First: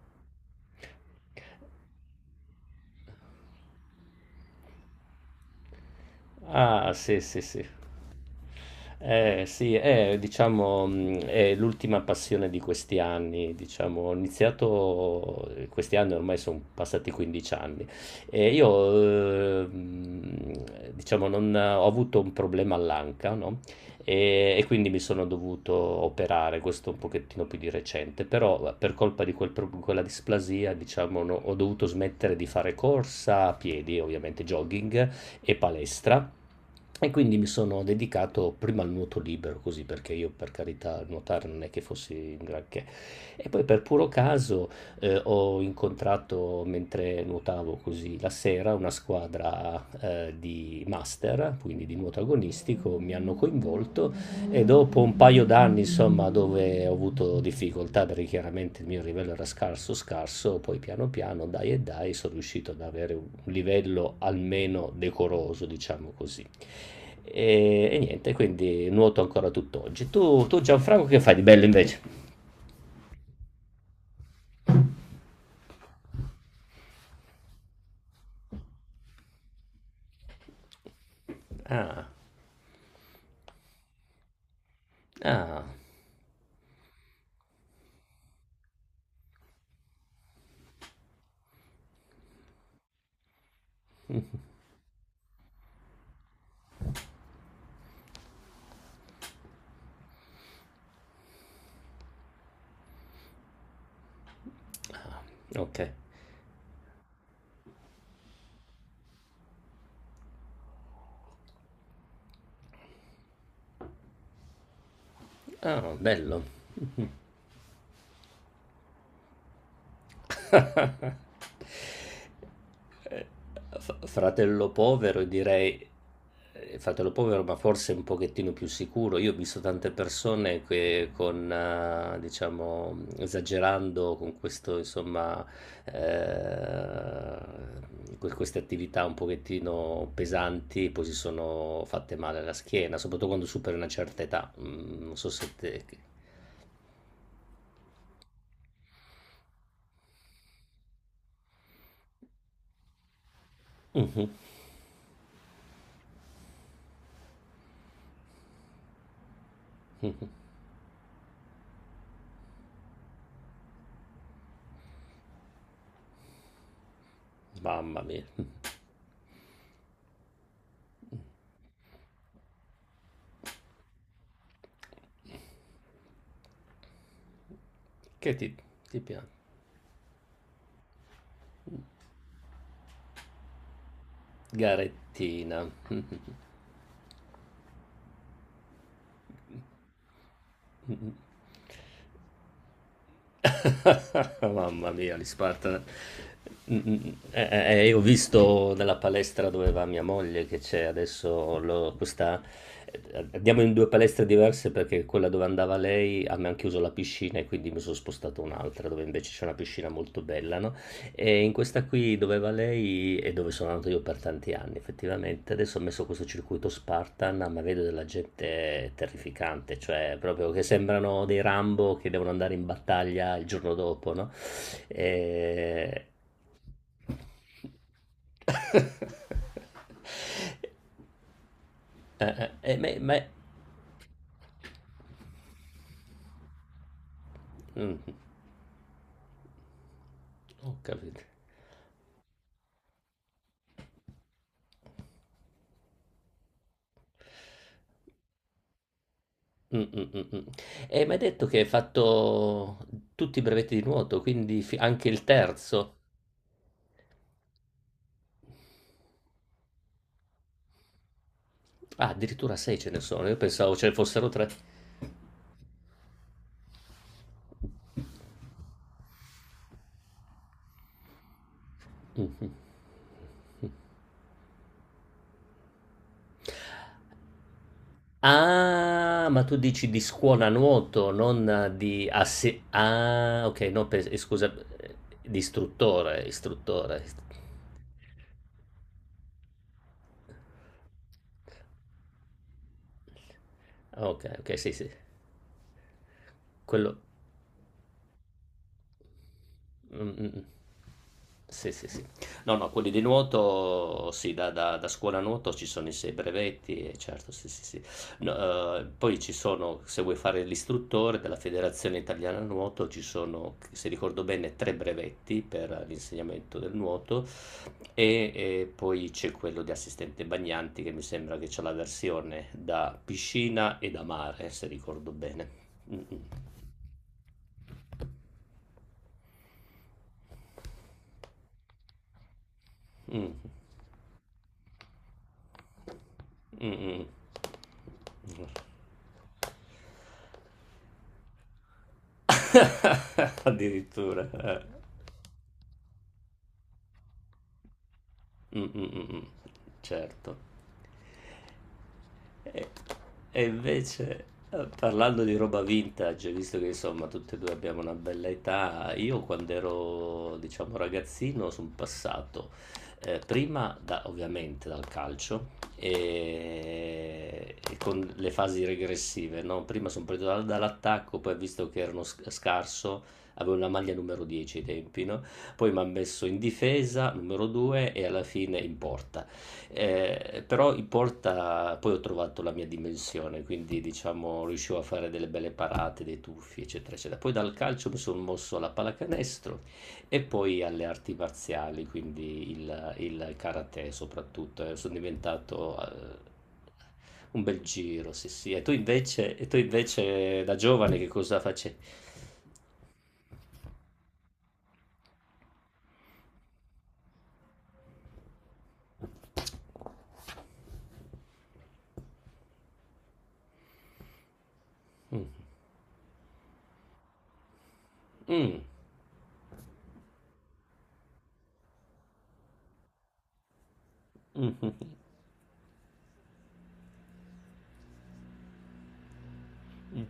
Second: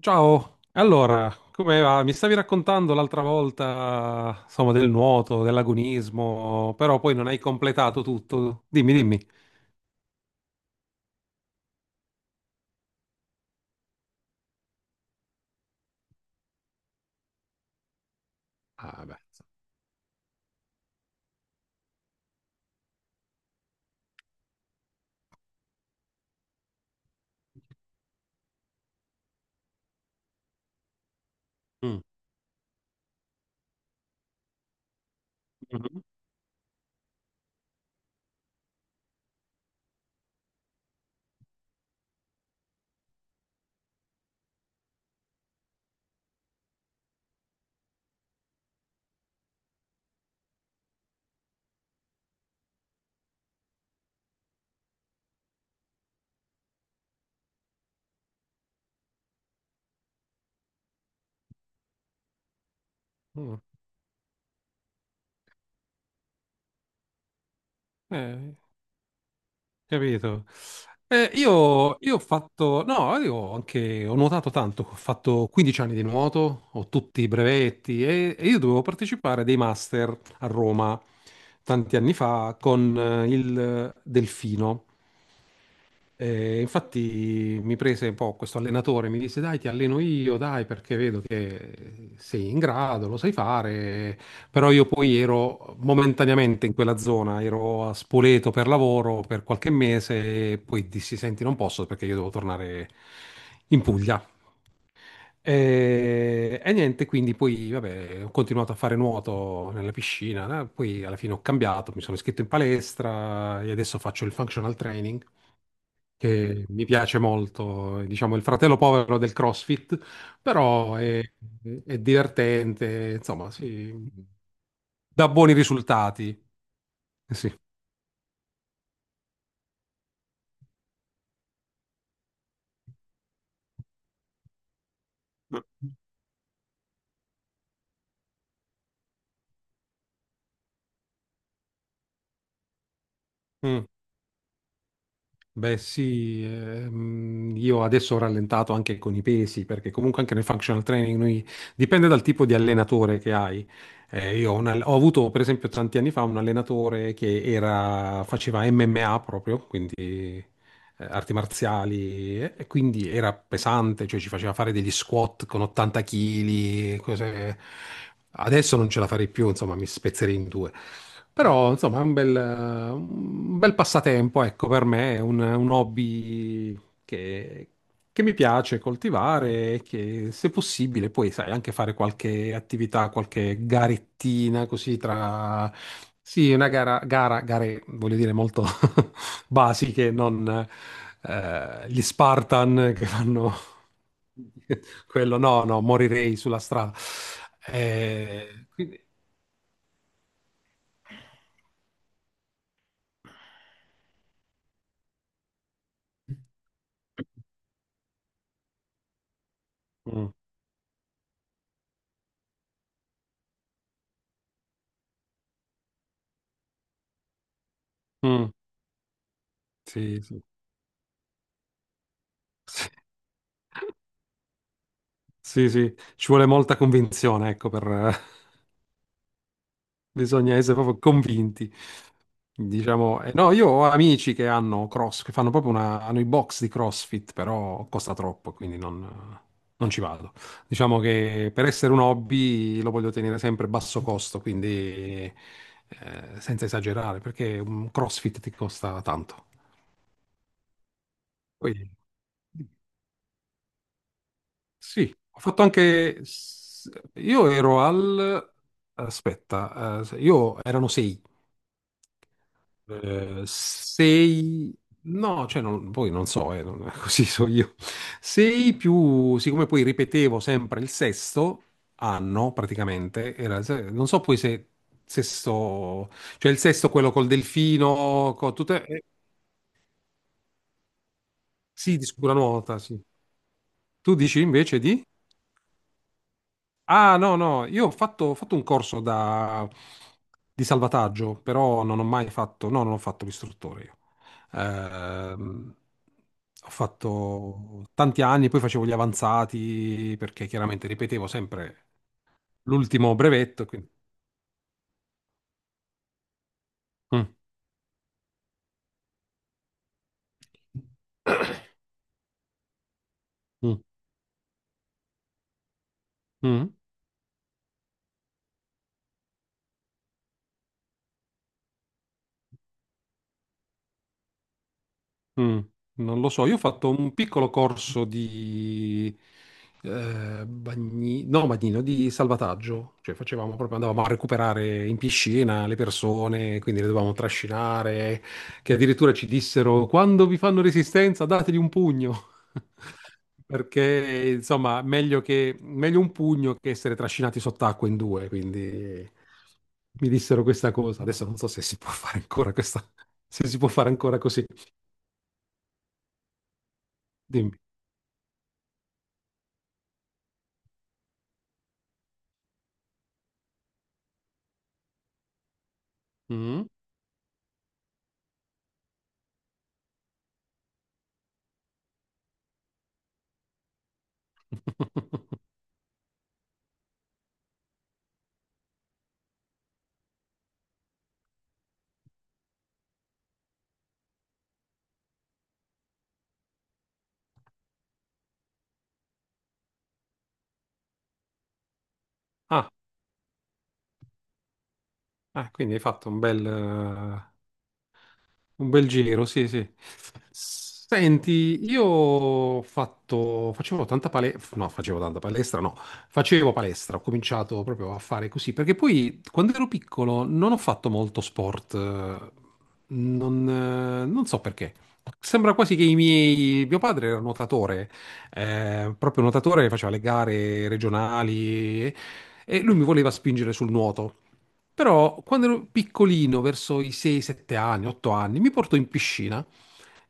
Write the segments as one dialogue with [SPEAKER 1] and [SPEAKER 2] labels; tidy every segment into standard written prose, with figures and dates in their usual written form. [SPEAKER 1] Ciao, allora, come va? Mi stavi raccontando l'altra volta, insomma, del nuoto, dell'agonismo,
[SPEAKER 2] Ah,
[SPEAKER 1] però poi
[SPEAKER 2] sì,
[SPEAKER 1] non hai
[SPEAKER 2] sì, sì.
[SPEAKER 1] completato tutto. Dimmi, dimmi.
[SPEAKER 2] Sì, è, diciamo, è l'ultima passione di questi anni, diciamo, questi anni ormai sono passati 15 anni e
[SPEAKER 1] Ah, beh.
[SPEAKER 2] io, diciamo, non, ho avuto un problema all'anca, no? E quindi mi sono dovuto operare, questo un pochettino più di recente, però per colpa di quella displasia, diciamo, no, ho dovuto
[SPEAKER 1] Mm.
[SPEAKER 2] smettere di fare corsa a piedi, ovviamente jogging, e
[SPEAKER 1] Mhm.
[SPEAKER 2] palestra. E quindi mi sono dedicato prima al nuoto libero, così perché io per carità nuotare non è che fossi in granché. E poi per puro caso ho incontrato mentre nuotavo così la sera una squadra di master, quindi di nuoto agonistico, mi hanno coinvolto e dopo un paio d'anni, insomma, dove ho avuto difficoltà perché chiaramente il mio livello era scarso, scarso, poi piano piano, dai e dai, sono riuscito ad avere un
[SPEAKER 1] Mm.
[SPEAKER 2] livello almeno decoroso, diciamo così. E niente,
[SPEAKER 1] Eh,
[SPEAKER 2] quindi nuoto ancora tutt'oggi.
[SPEAKER 1] Capito.
[SPEAKER 2] Tu Gianfranco, che fai di bello
[SPEAKER 1] Io,
[SPEAKER 2] invece?
[SPEAKER 1] io ho fatto, no, io ho anche, ho nuotato tanto, ho fatto 15 anni di nuoto, ho tutti i brevetti e io dovevo partecipare a dei master a Roma tanti
[SPEAKER 2] Ah,
[SPEAKER 1] anni fa con il Delfino.
[SPEAKER 2] ah,
[SPEAKER 1] E infatti mi prese un po' questo allenatore, mi disse dai, ti alleno io, dai, perché vedo che sei in grado, lo sai fare, però io poi ero momentaneamente in quella zona, ero a Spoleto per lavoro per qualche mese e poi dissi senti, non posso perché io devo tornare in Puglia.
[SPEAKER 2] ah, ok.
[SPEAKER 1] E niente, quindi poi vabbè, ho continuato a fare nuoto nella piscina, poi alla fine ho cambiato, mi sono iscritto in palestra e adesso faccio il functional training
[SPEAKER 2] Ah, bello.
[SPEAKER 1] che mi piace molto, è, diciamo il fratello povero del CrossFit, però è divertente, insomma, sì,
[SPEAKER 2] Fratello povero,
[SPEAKER 1] dà buoni
[SPEAKER 2] direi,
[SPEAKER 1] risultati.
[SPEAKER 2] fratello povero,
[SPEAKER 1] Sì.
[SPEAKER 2] ma forse un pochettino più sicuro. Io ho visto tante persone che con, diciamo, esagerando con questo, insomma, eh, queste attività un pochettino pesanti, poi si sono fatte male alla schiena, soprattutto quando superi
[SPEAKER 1] Mm.
[SPEAKER 2] una certa età. Non so se
[SPEAKER 1] Beh
[SPEAKER 2] te...
[SPEAKER 1] sì, io adesso ho rallentato anche con i pesi, perché comunque anche nel functional training dipende dal tipo di allenatore che hai.
[SPEAKER 2] Mhm.
[SPEAKER 1] Io ho, ho avuto per esempio tanti anni fa un allenatore che faceva MMA proprio, quindi arti marziali, e quindi era pesante, cioè ci faceva fare degli squat con 80 kg, cose...
[SPEAKER 2] Mamma mia,
[SPEAKER 1] Adesso non ce la farei più, insomma mi spezzerei in due. Però, insomma, è un bel passatempo, ecco, per me, è un hobby che, che
[SPEAKER 2] che
[SPEAKER 1] mi
[SPEAKER 2] ti,
[SPEAKER 1] piace
[SPEAKER 2] ti piace?
[SPEAKER 1] coltivare e che, se possibile, poi, sai, anche fare qualche attività, qualche garettina, così
[SPEAKER 2] Garettina.
[SPEAKER 1] tra... Sì, una gare, voglio dire, molto basiche, non gli Spartan che fanno
[SPEAKER 2] Mamma mia, gli
[SPEAKER 1] quello, no, no,
[SPEAKER 2] Spartan.
[SPEAKER 1] morirei sulla strada.
[SPEAKER 2] Mh-mh. Io ho
[SPEAKER 1] Eh,
[SPEAKER 2] visto nella
[SPEAKER 1] quindi...
[SPEAKER 2] palestra dove va mia moglie che c'è adesso questa. eh, Andiamo in due palestre diverse perché quella dove andava lei a me hanno chiuso la piscina e quindi mi sono spostato un'altra dove invece c'è una piscina molto
[SPEAKER 1] Mm.
[SPEAKER 2] bella, no? E in questa qui dove va lei e dove sono andato io per tanti anni, effettivamente. Adesso ho messo questo circuito Spartan, ma vedo della
[SPEAKER 1] Mm,
[SPEAKER 2] gente terrificante, cioè
[SPEAKER 1] sì, sì,
[SPEAKER 2] proprio che sembrano dei Rambo che devono andare in battaglia il giorno dopo, no? E...
[SPEAKER 1] sì, sì, ci vuole molta convinzione, ecco, per... bisogna essere proprio convinti,
[SPEAKER 2] Eh, eh, ma,
[SPEAKER 1] diciamo.
[SPEAKER 2] ma-
[SPEAKER 1] No, io ho amici che hanno cross, che fanno proprio una... hanno i box di CrossFit, però
[SPEAKER 2] mm,
[SPEAKER 1] costa troppo, quindi non, non ci vado.
[SPEAKER 2] ho
[SPEAKER 1] Diciamo
[SPEAKER 2] capito.
[SPEAKER 1] che per essere un hobby lo voglio tenere sempre a basso costo, quindi senza esagerare, perché un CrossFit ti costa tanto.
[SPEAKER 2] Mm, mm, mm, mm. E mi hai detto che hai
[SPEAKER 1] Poi...
[SPEAKER 2] fatto tutti i brevetti di nuoto, quindi anche
[SPEAKER 1] Sì,
[SPEAKER 2] il
[SPEAKER 1] ho fatto
[SPEAKER 2] terzo.
[SPEAKER 1] anche... io ero al... Aspetta, io erano sei.
[SPEAKER 2] Ah, addirittura 6 ce ne sono, io
[SPEAKER 1] Eh,
[SPEAKER 2] pensavo ce ne fossero 3.
[SPEAKER 1] sei... No, cioè, non, poi non so, così so io. Sei più... Siccome poi ripetevo sempre il sesto
[SPEAKER 2] Mh-mh.
[SPEAKER 1] anno, praticamente, era il se- non so poi se sesto... Cioè il sesto quello col delfino, con tutte...
[SPEAKER 2] Ah, ma tu dici di scuola nuoto, non
[SPEAKER 1] sì, di
[SPEAKER 2] di
[SPEAKER 1] sicura
[SPEAKER 2] asse
[SPEAKER 1] nuota, sì.
[SPEAKER 2] ah, okay, no pens
[SPEAKER 1] Tu
[SPEAKER 2] e
[SPEAKER 1] dici
[SPEAKER 2] scusa,
[SPEAKER 1] invece di?
[SPEAKER 2] di istruttore, istruttore
[SPEAKER 1] Ah,
[SPEAKER 2] ist
[SPEAKER 1] no, no, io ho fatto un corso di salvataggio, però non ho mai fatto, no, non ho fatto l'istruttore io.
[SPEAKER 2] okay, okay, sì, sì.
[SPEAKER 1] Ehm, ho
[SPEAKER 2] Quello.
[SPEAKER 1] fatto tanti anni, poi facevo gli avanzati,
[SPEAKER 2] Mh-mh-mh.
[SPEAKER 1] perché chiaramente ripetevo
[SPEAKER 2] Sì, sì,
[SPEAKER 1] sempre
[SPEAKER 2] sì. No, no, quelli di
[SPEAKER 1] l'ultimo brevetto. Quindi-
[SPEAKER 2] nuoto sì, da scuola nuoto ci sono i sei brevetti e certo,
[SPEAKER 1] Mm,
[SPEAKER 2] sì, sì, sì. No, poi ci sono, se vuoi fare l'istruttore della Federazione Italiana Nuoto, ci sono, c
[SPEAKER 1] mm,
[SPEAKER 2] se ricordo bene, 3 brevetti per l'insegnamento
[SPEAKER 1] mm.
[SPEAKER 2] del nuoto e poi c'è quello di assistente bagnanti che mi sembra che c'ha la versione da piscina e da mare, se ricordo bene.
[SPEAKER 1] Mm, non lo so,
[SPEAKER 2] Mh-mh.
[SPEAKER 1] io ho fatto un piccolo corso di no, bagnino, di salvataggio, cioè
[SPEAKER 2] Mh.
[SPEAKER 1] facevamo proprio, andavamo a recuperare in piscina le persone, quindi le
[SPEAKER 2] Mh-mh.
[SPEAKER 1] dovevamo trascinare, che addirittura ci dissero, quando vi fanno resistenza, dategli un pugno.
[SPEAKER 2] Addirittura,
[SPEAKER 1] Perché,
[SPEAKER 2] eh.
[SPEAKER 1] insomma, meglio un pugno che essere trascinati sott'acqua in due,
[SPEAKER 2] Mh, mh,
[SPEAKER 1] quindi
[SPEAKER 2] mh, mh.
[SPEAKER 1] mi
[SPEAKER 2] Certo.
[SPEAKER 1] dissero questa cosa. Adesso non so se si può fare ancora
[SPEAKER 2] E,
[SPEAKER 1] questa,
[SPEAKER 2] e
[SPEAKER 1] se si può fare ancora
[SPEAKER 2] invece,
[SPEAKER 1] così.
[SPEAKER 2] parlando di roba vintage, visto che insomma tutti e due
[SPEAKER 1] Dimmi.
[SPEAKER 2] abbiamo una bella età, io quando ero, diciamo, ragazzino sono passato prima ovviamente dal calcio
[SPEAKER 1] Mm.
[SPEAKER 2] e con le fasi regressive, no? Prima sono partito dall'attacco, poi visto che erano scarso, avevo una maglia numero 10 ai tempi, no? Poi mi ha messo in difesa, numero 2 e alla fine in porta. Però in porta poi ho trovato la mia dimensione, quindi diciamo riuscivo a fare delle belle parate, dei tuffi, eccetera, eccetera. Poi dal calcio mi sono mosso alla pallacanestro e poi alle arti marziali, quindi
[SPEAKER 1] Ah,
[SPEAKER 2] il karate soprattutto. Sono
[SPEAKER 1] quindi
[SPEAKER 2] diventato
[SPEAKER 1] hai
[SPEAKER 2] eh,
[SPEAKER 1] fatto
[SPEAKER 2] un bel giro, sì, sì. E
[SPEAKER 1] un
[SPEAKER 2] tu
[SPEAKER 1] bel giro,
[SPEAKER 2] invece, e
[SPEAKER 1] sì,
[SPEAKER 2] tu
[SPEAKER 1] sì.
[SPEAKER 2] invece da giovane che cosa
[SPEAKER 1] Senti,
[SPEAKER 2] facevi?
[SPEAKER 1] io ho fatto, facevo tanta palestra, no, facevo palestra, ho cominciato proprio a fare così, perché poi quando ero piccolo non ho fatto molto sport, non so perché. Sembra quasi che i miei, mio padre era nuotatore,
[SPEAKER 2] Mm,
[SPEAKER 1] proprio nuotatore, faceva le gare regionali e lui mi voleva spingere sul nuoto.
[SPEAKER 2] mhm.
[SPEAKER 1] Però quando ero piccolino, verso i 6-7 anni, 8 anni, mi portò in piscina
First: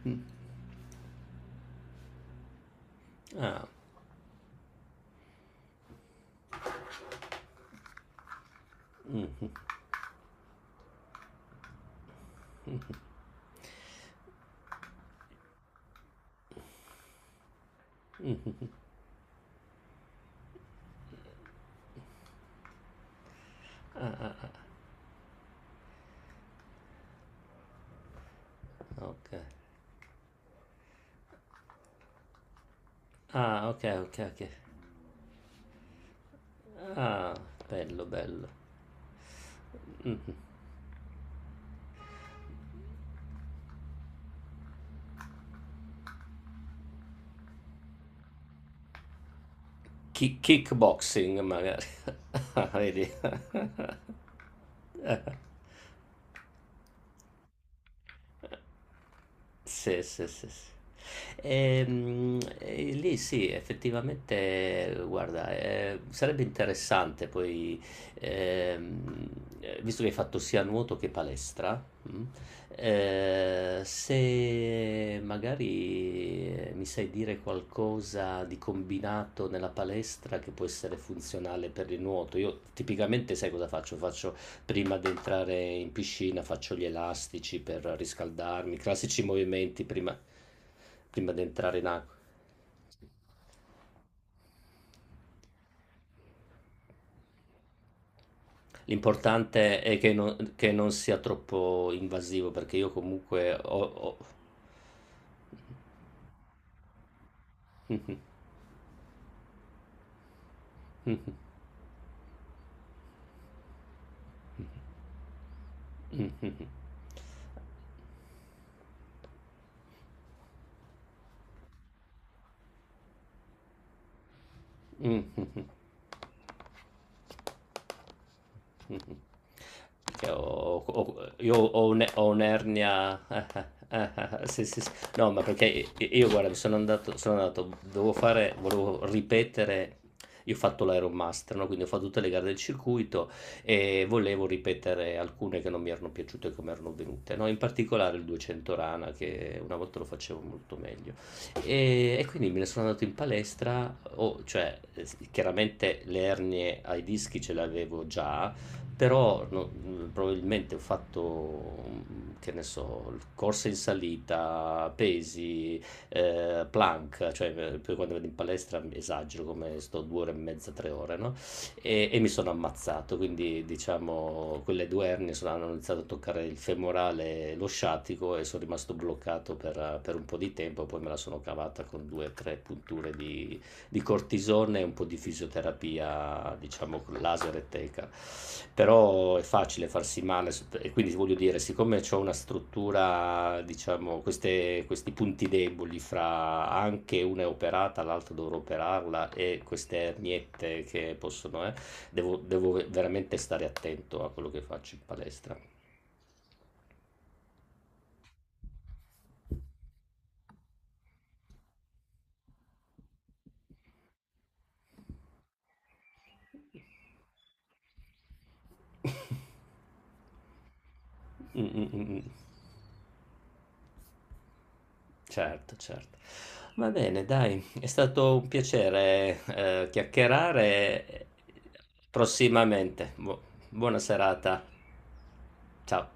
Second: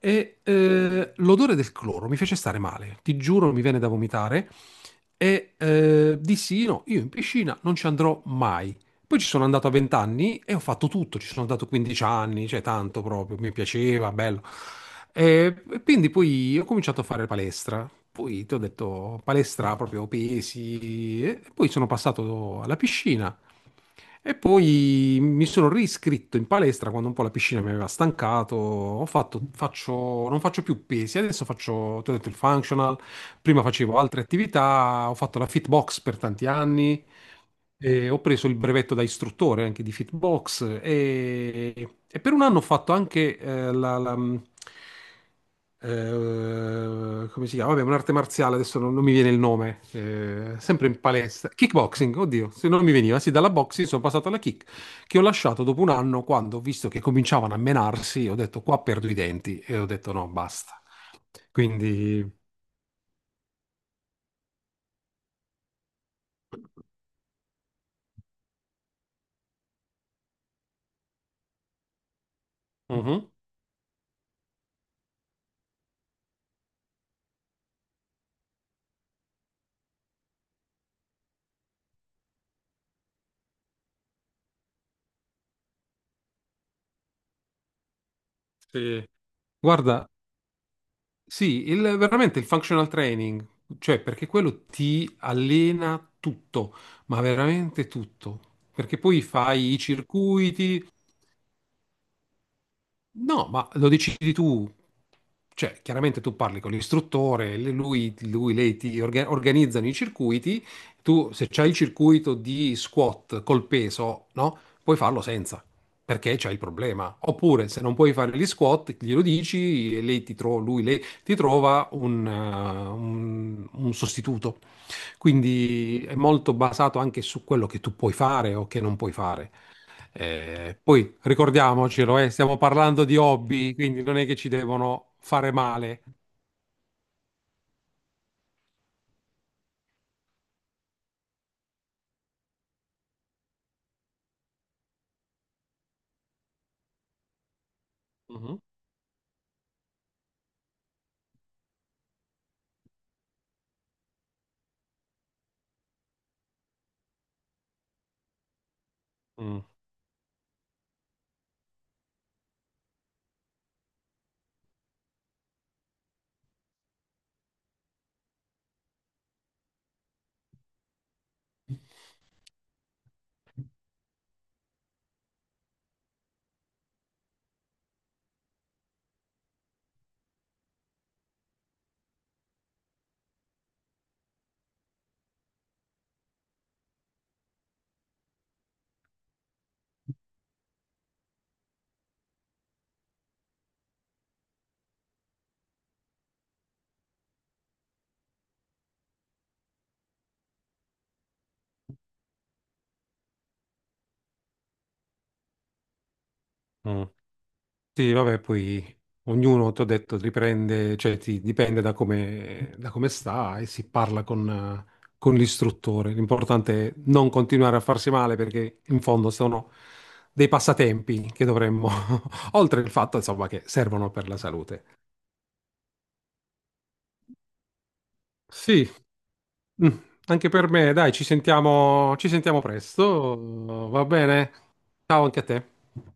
[SPEAKER 1] e l'odore del cloro mi fece stare male. Ti giuro, mi
[SPEAKER 2] Ah,
[SPEAKER 1] viene da vomitare. E dissi: No, io in piscina non ci andrò mai. Poi ci sono andato a 20 anni e ho fatto tutto. Ci sono andato 15 anni, cioè tanto proprio, mi piaceva, bello. E quindi poi ho cominciato a fare palestra. Poi ti ho detto palestra, proprio pesi. E poi sono passato alla piscina. E poi mi sono riscritto in palestra quando un po' la piscina mi aveva stancato. Ho
[SPEAKER 2] ok.
[SPEAKER 1] fatto, non faccio più pesi, adesso faccio, ti ho detto, il functional. Prima
[SPEAKER 2] Ah, ok,
[SPEAKER 1] facevo
[SPEAKER 2] ok,
[SPEAKER 1] altre
[SPEAKER 2] ok.
[SPEAKER 1] attività, ho fatto la fitbox per tanti anni,
[SPEAKER 2] Ah, bello,
[SPEAKER 1] e ho
[SPEAKER 2] bello.
[SPEAKER 1] preso il brevetto da istruttore anche di
[SPEAKER 2] Mm.
[SPEAKER 1] Fitbox e per un anno ho fatto anche come si chiama? Vabbè, un'arte marziale, adesso non, non mi viene il nome, sempre in
[SPEAKER 2] Kickboxing
[SPEAKER 1] palestra.
[SPEAKER 2] magari.
[SPEAKER 1] Kickboxing, oddio, se non mi
[SPEAKER 2] Vedi?
[SPEAKER 1] veniva, sì, dalla boxing sono passato alla kick, che ho lasciato dopo un anno quando ho visto che cominciavano a menarsi, ho detto qua perdo i denti e ho
[SPEAKER 2] Sì,
[SPEAKER 1] detto
[SPEAKER 2] sì,
[SPEAKER 1] no,
[SPEAKER 2] sì, sì.
[SPEAKER 1] basta. Quindi...
[SPEAKER 2] E lì sì, effettivamente, guarda, sarebbe interessante poi, ehm, visto che hai fatto sia nuoto che palestra, mm,
[SPEAKER 1] Mhm,
[SPEAKER 2] se magari mi sai dire qualcosa di combinato nella palestra che può essere funzionale per il nuoto. Io tipicamente sai cosa faccio? Prima di entrare in piscina faccio gli elastici per riscaldarmi,
[SPEAKER 1] sì.
[SPEAKER 2] classici movimenti
[SPEAKER 1] Guarda,
[SPEAKER 2] prima, prima di
[SPEAKER 1] sì,
[SPEAKER 2] entrare in acqua.
[SPEAKER 1] veramente il functional training, cioè perché quello ti allena tutto, ma veramente tutto, perché poi fai i
[SPEAKER 2] L'importante è che non, che
[SPEAKER 1] circuiti,
[SPEAKER 2] non sia troppo invasivo perché io
[SPEAKER 1] no,
[SPEAKER 2] comunque
[SPEAKER 1] ma lo decidi tu, cioè chiaramente tu parli con l'istruttore, lui, lei ti organizzano i circuiti, tu se c'hai il circuito di squat col peso, no? Puoi farlo senza, perché c'hai il problema. Oppure se non puoi fare gli squat, glielo dici e lei ti lei ti trova un un sostituto.
[SPEAKER 2] ho...
[SPEAKER 1] Quindi è molto basato anche su quello che tu puoi fare o che non puoi fare.
[SPEAKER 2] Che ho,
[SPEAKER 1] Poi
[SPEAKER 2] ho- io ho, un-
[SPEAKER 1] ricordiamocelo,
[SPEAKER 2] ho
[SPEAKER 1] stiamo parlando di
[SPEAKER 2] un'ernia.
[SPEAKER 1] hobby, quindi non è che ci
[SPEAKER 2] Sì, sì, sì.
[SPEAKER 1] devono
[SPEAKER 2] No, ma
[SPEAKER 1] fare
[SPEAKER 2] perché
[SPEAKER 1] male.
[SPEAKER 2] io, guarda, sono andato, volevo ripetere. Io ho fatto l'Ironmaster, no? Quindi ho fatto tutte le gare del circuito e volevo ripetere alcune che non mi erano piaciute e come erano venute, no? In particolare il
[SPEAKER 1] Mhm.
[SPEAKER 2] 200 rana, che una volta lo facevo molto meglio. E quindi me ne sono andato in palestra, cioè chiaramente le ernie ai dischi ce le avevo già, però
[SPEAKER 1] Mm,
[SPEAKER 2] no, probabilmente ho fatto, che ne so, corse in salita, pesi, plank, cioè poi quando vado in palestra mi esagero come sto 2 ore e mezza, 3 ore, no? E mi sono ammazzato, quindi diciamo quelle due ernie hanno iniziato a toccare il femorale e lo sciatico e sono rimasto bloccato per un po' di tempo, poi me la sono cavata con due o tre punture di cortisone e un po' di fisioterapia, diciamo con laser e teca. Però è facile farsi male e quindi voglio dire, siccome ho una struttura, diciamo, questi punti deboli fra anche una è operata, l'altra dovrò operarla e queste erniette che possono, devo veramente stare attento a quello che faccio in palestra.
[SPEAKER 1] mm. Sì, vabbè, poi ognuno, ti ho detto, riprende, dipende da come, da come sta e si parla con l'istruttore. L'importante è non continuare a farsi male perché in fondo sono dei passatempi che
[SPEAKER 2] Mm, mm,
[SPEAKER 1] dovremmo,
[SPEAKER 2] mm, mm.
[SPEAKER 1] oltre il fatto, insomma, che servono per la salute.
[SPEAKER 2] Certo, certo. Va bene, dai, è stato un
[SPEAKER 1] Sì.
[SPEAKER 2] piacere,
[SPEAKER 1] Mm. Anche per me,
[SPEAKER 2] chiacchierare.
[SPEAKER 1] dai, ci sentiamo
[SPEAKER 2] Prossimamente.
[SPEAKER 1] presto,
[SPEAKER 2] Buona
[SPEAKER 1] va bene?
[SPEAKER 2] serata.
[SPEAKER 1] Ciao anche a te.
[SPEAKER 2] Ciao.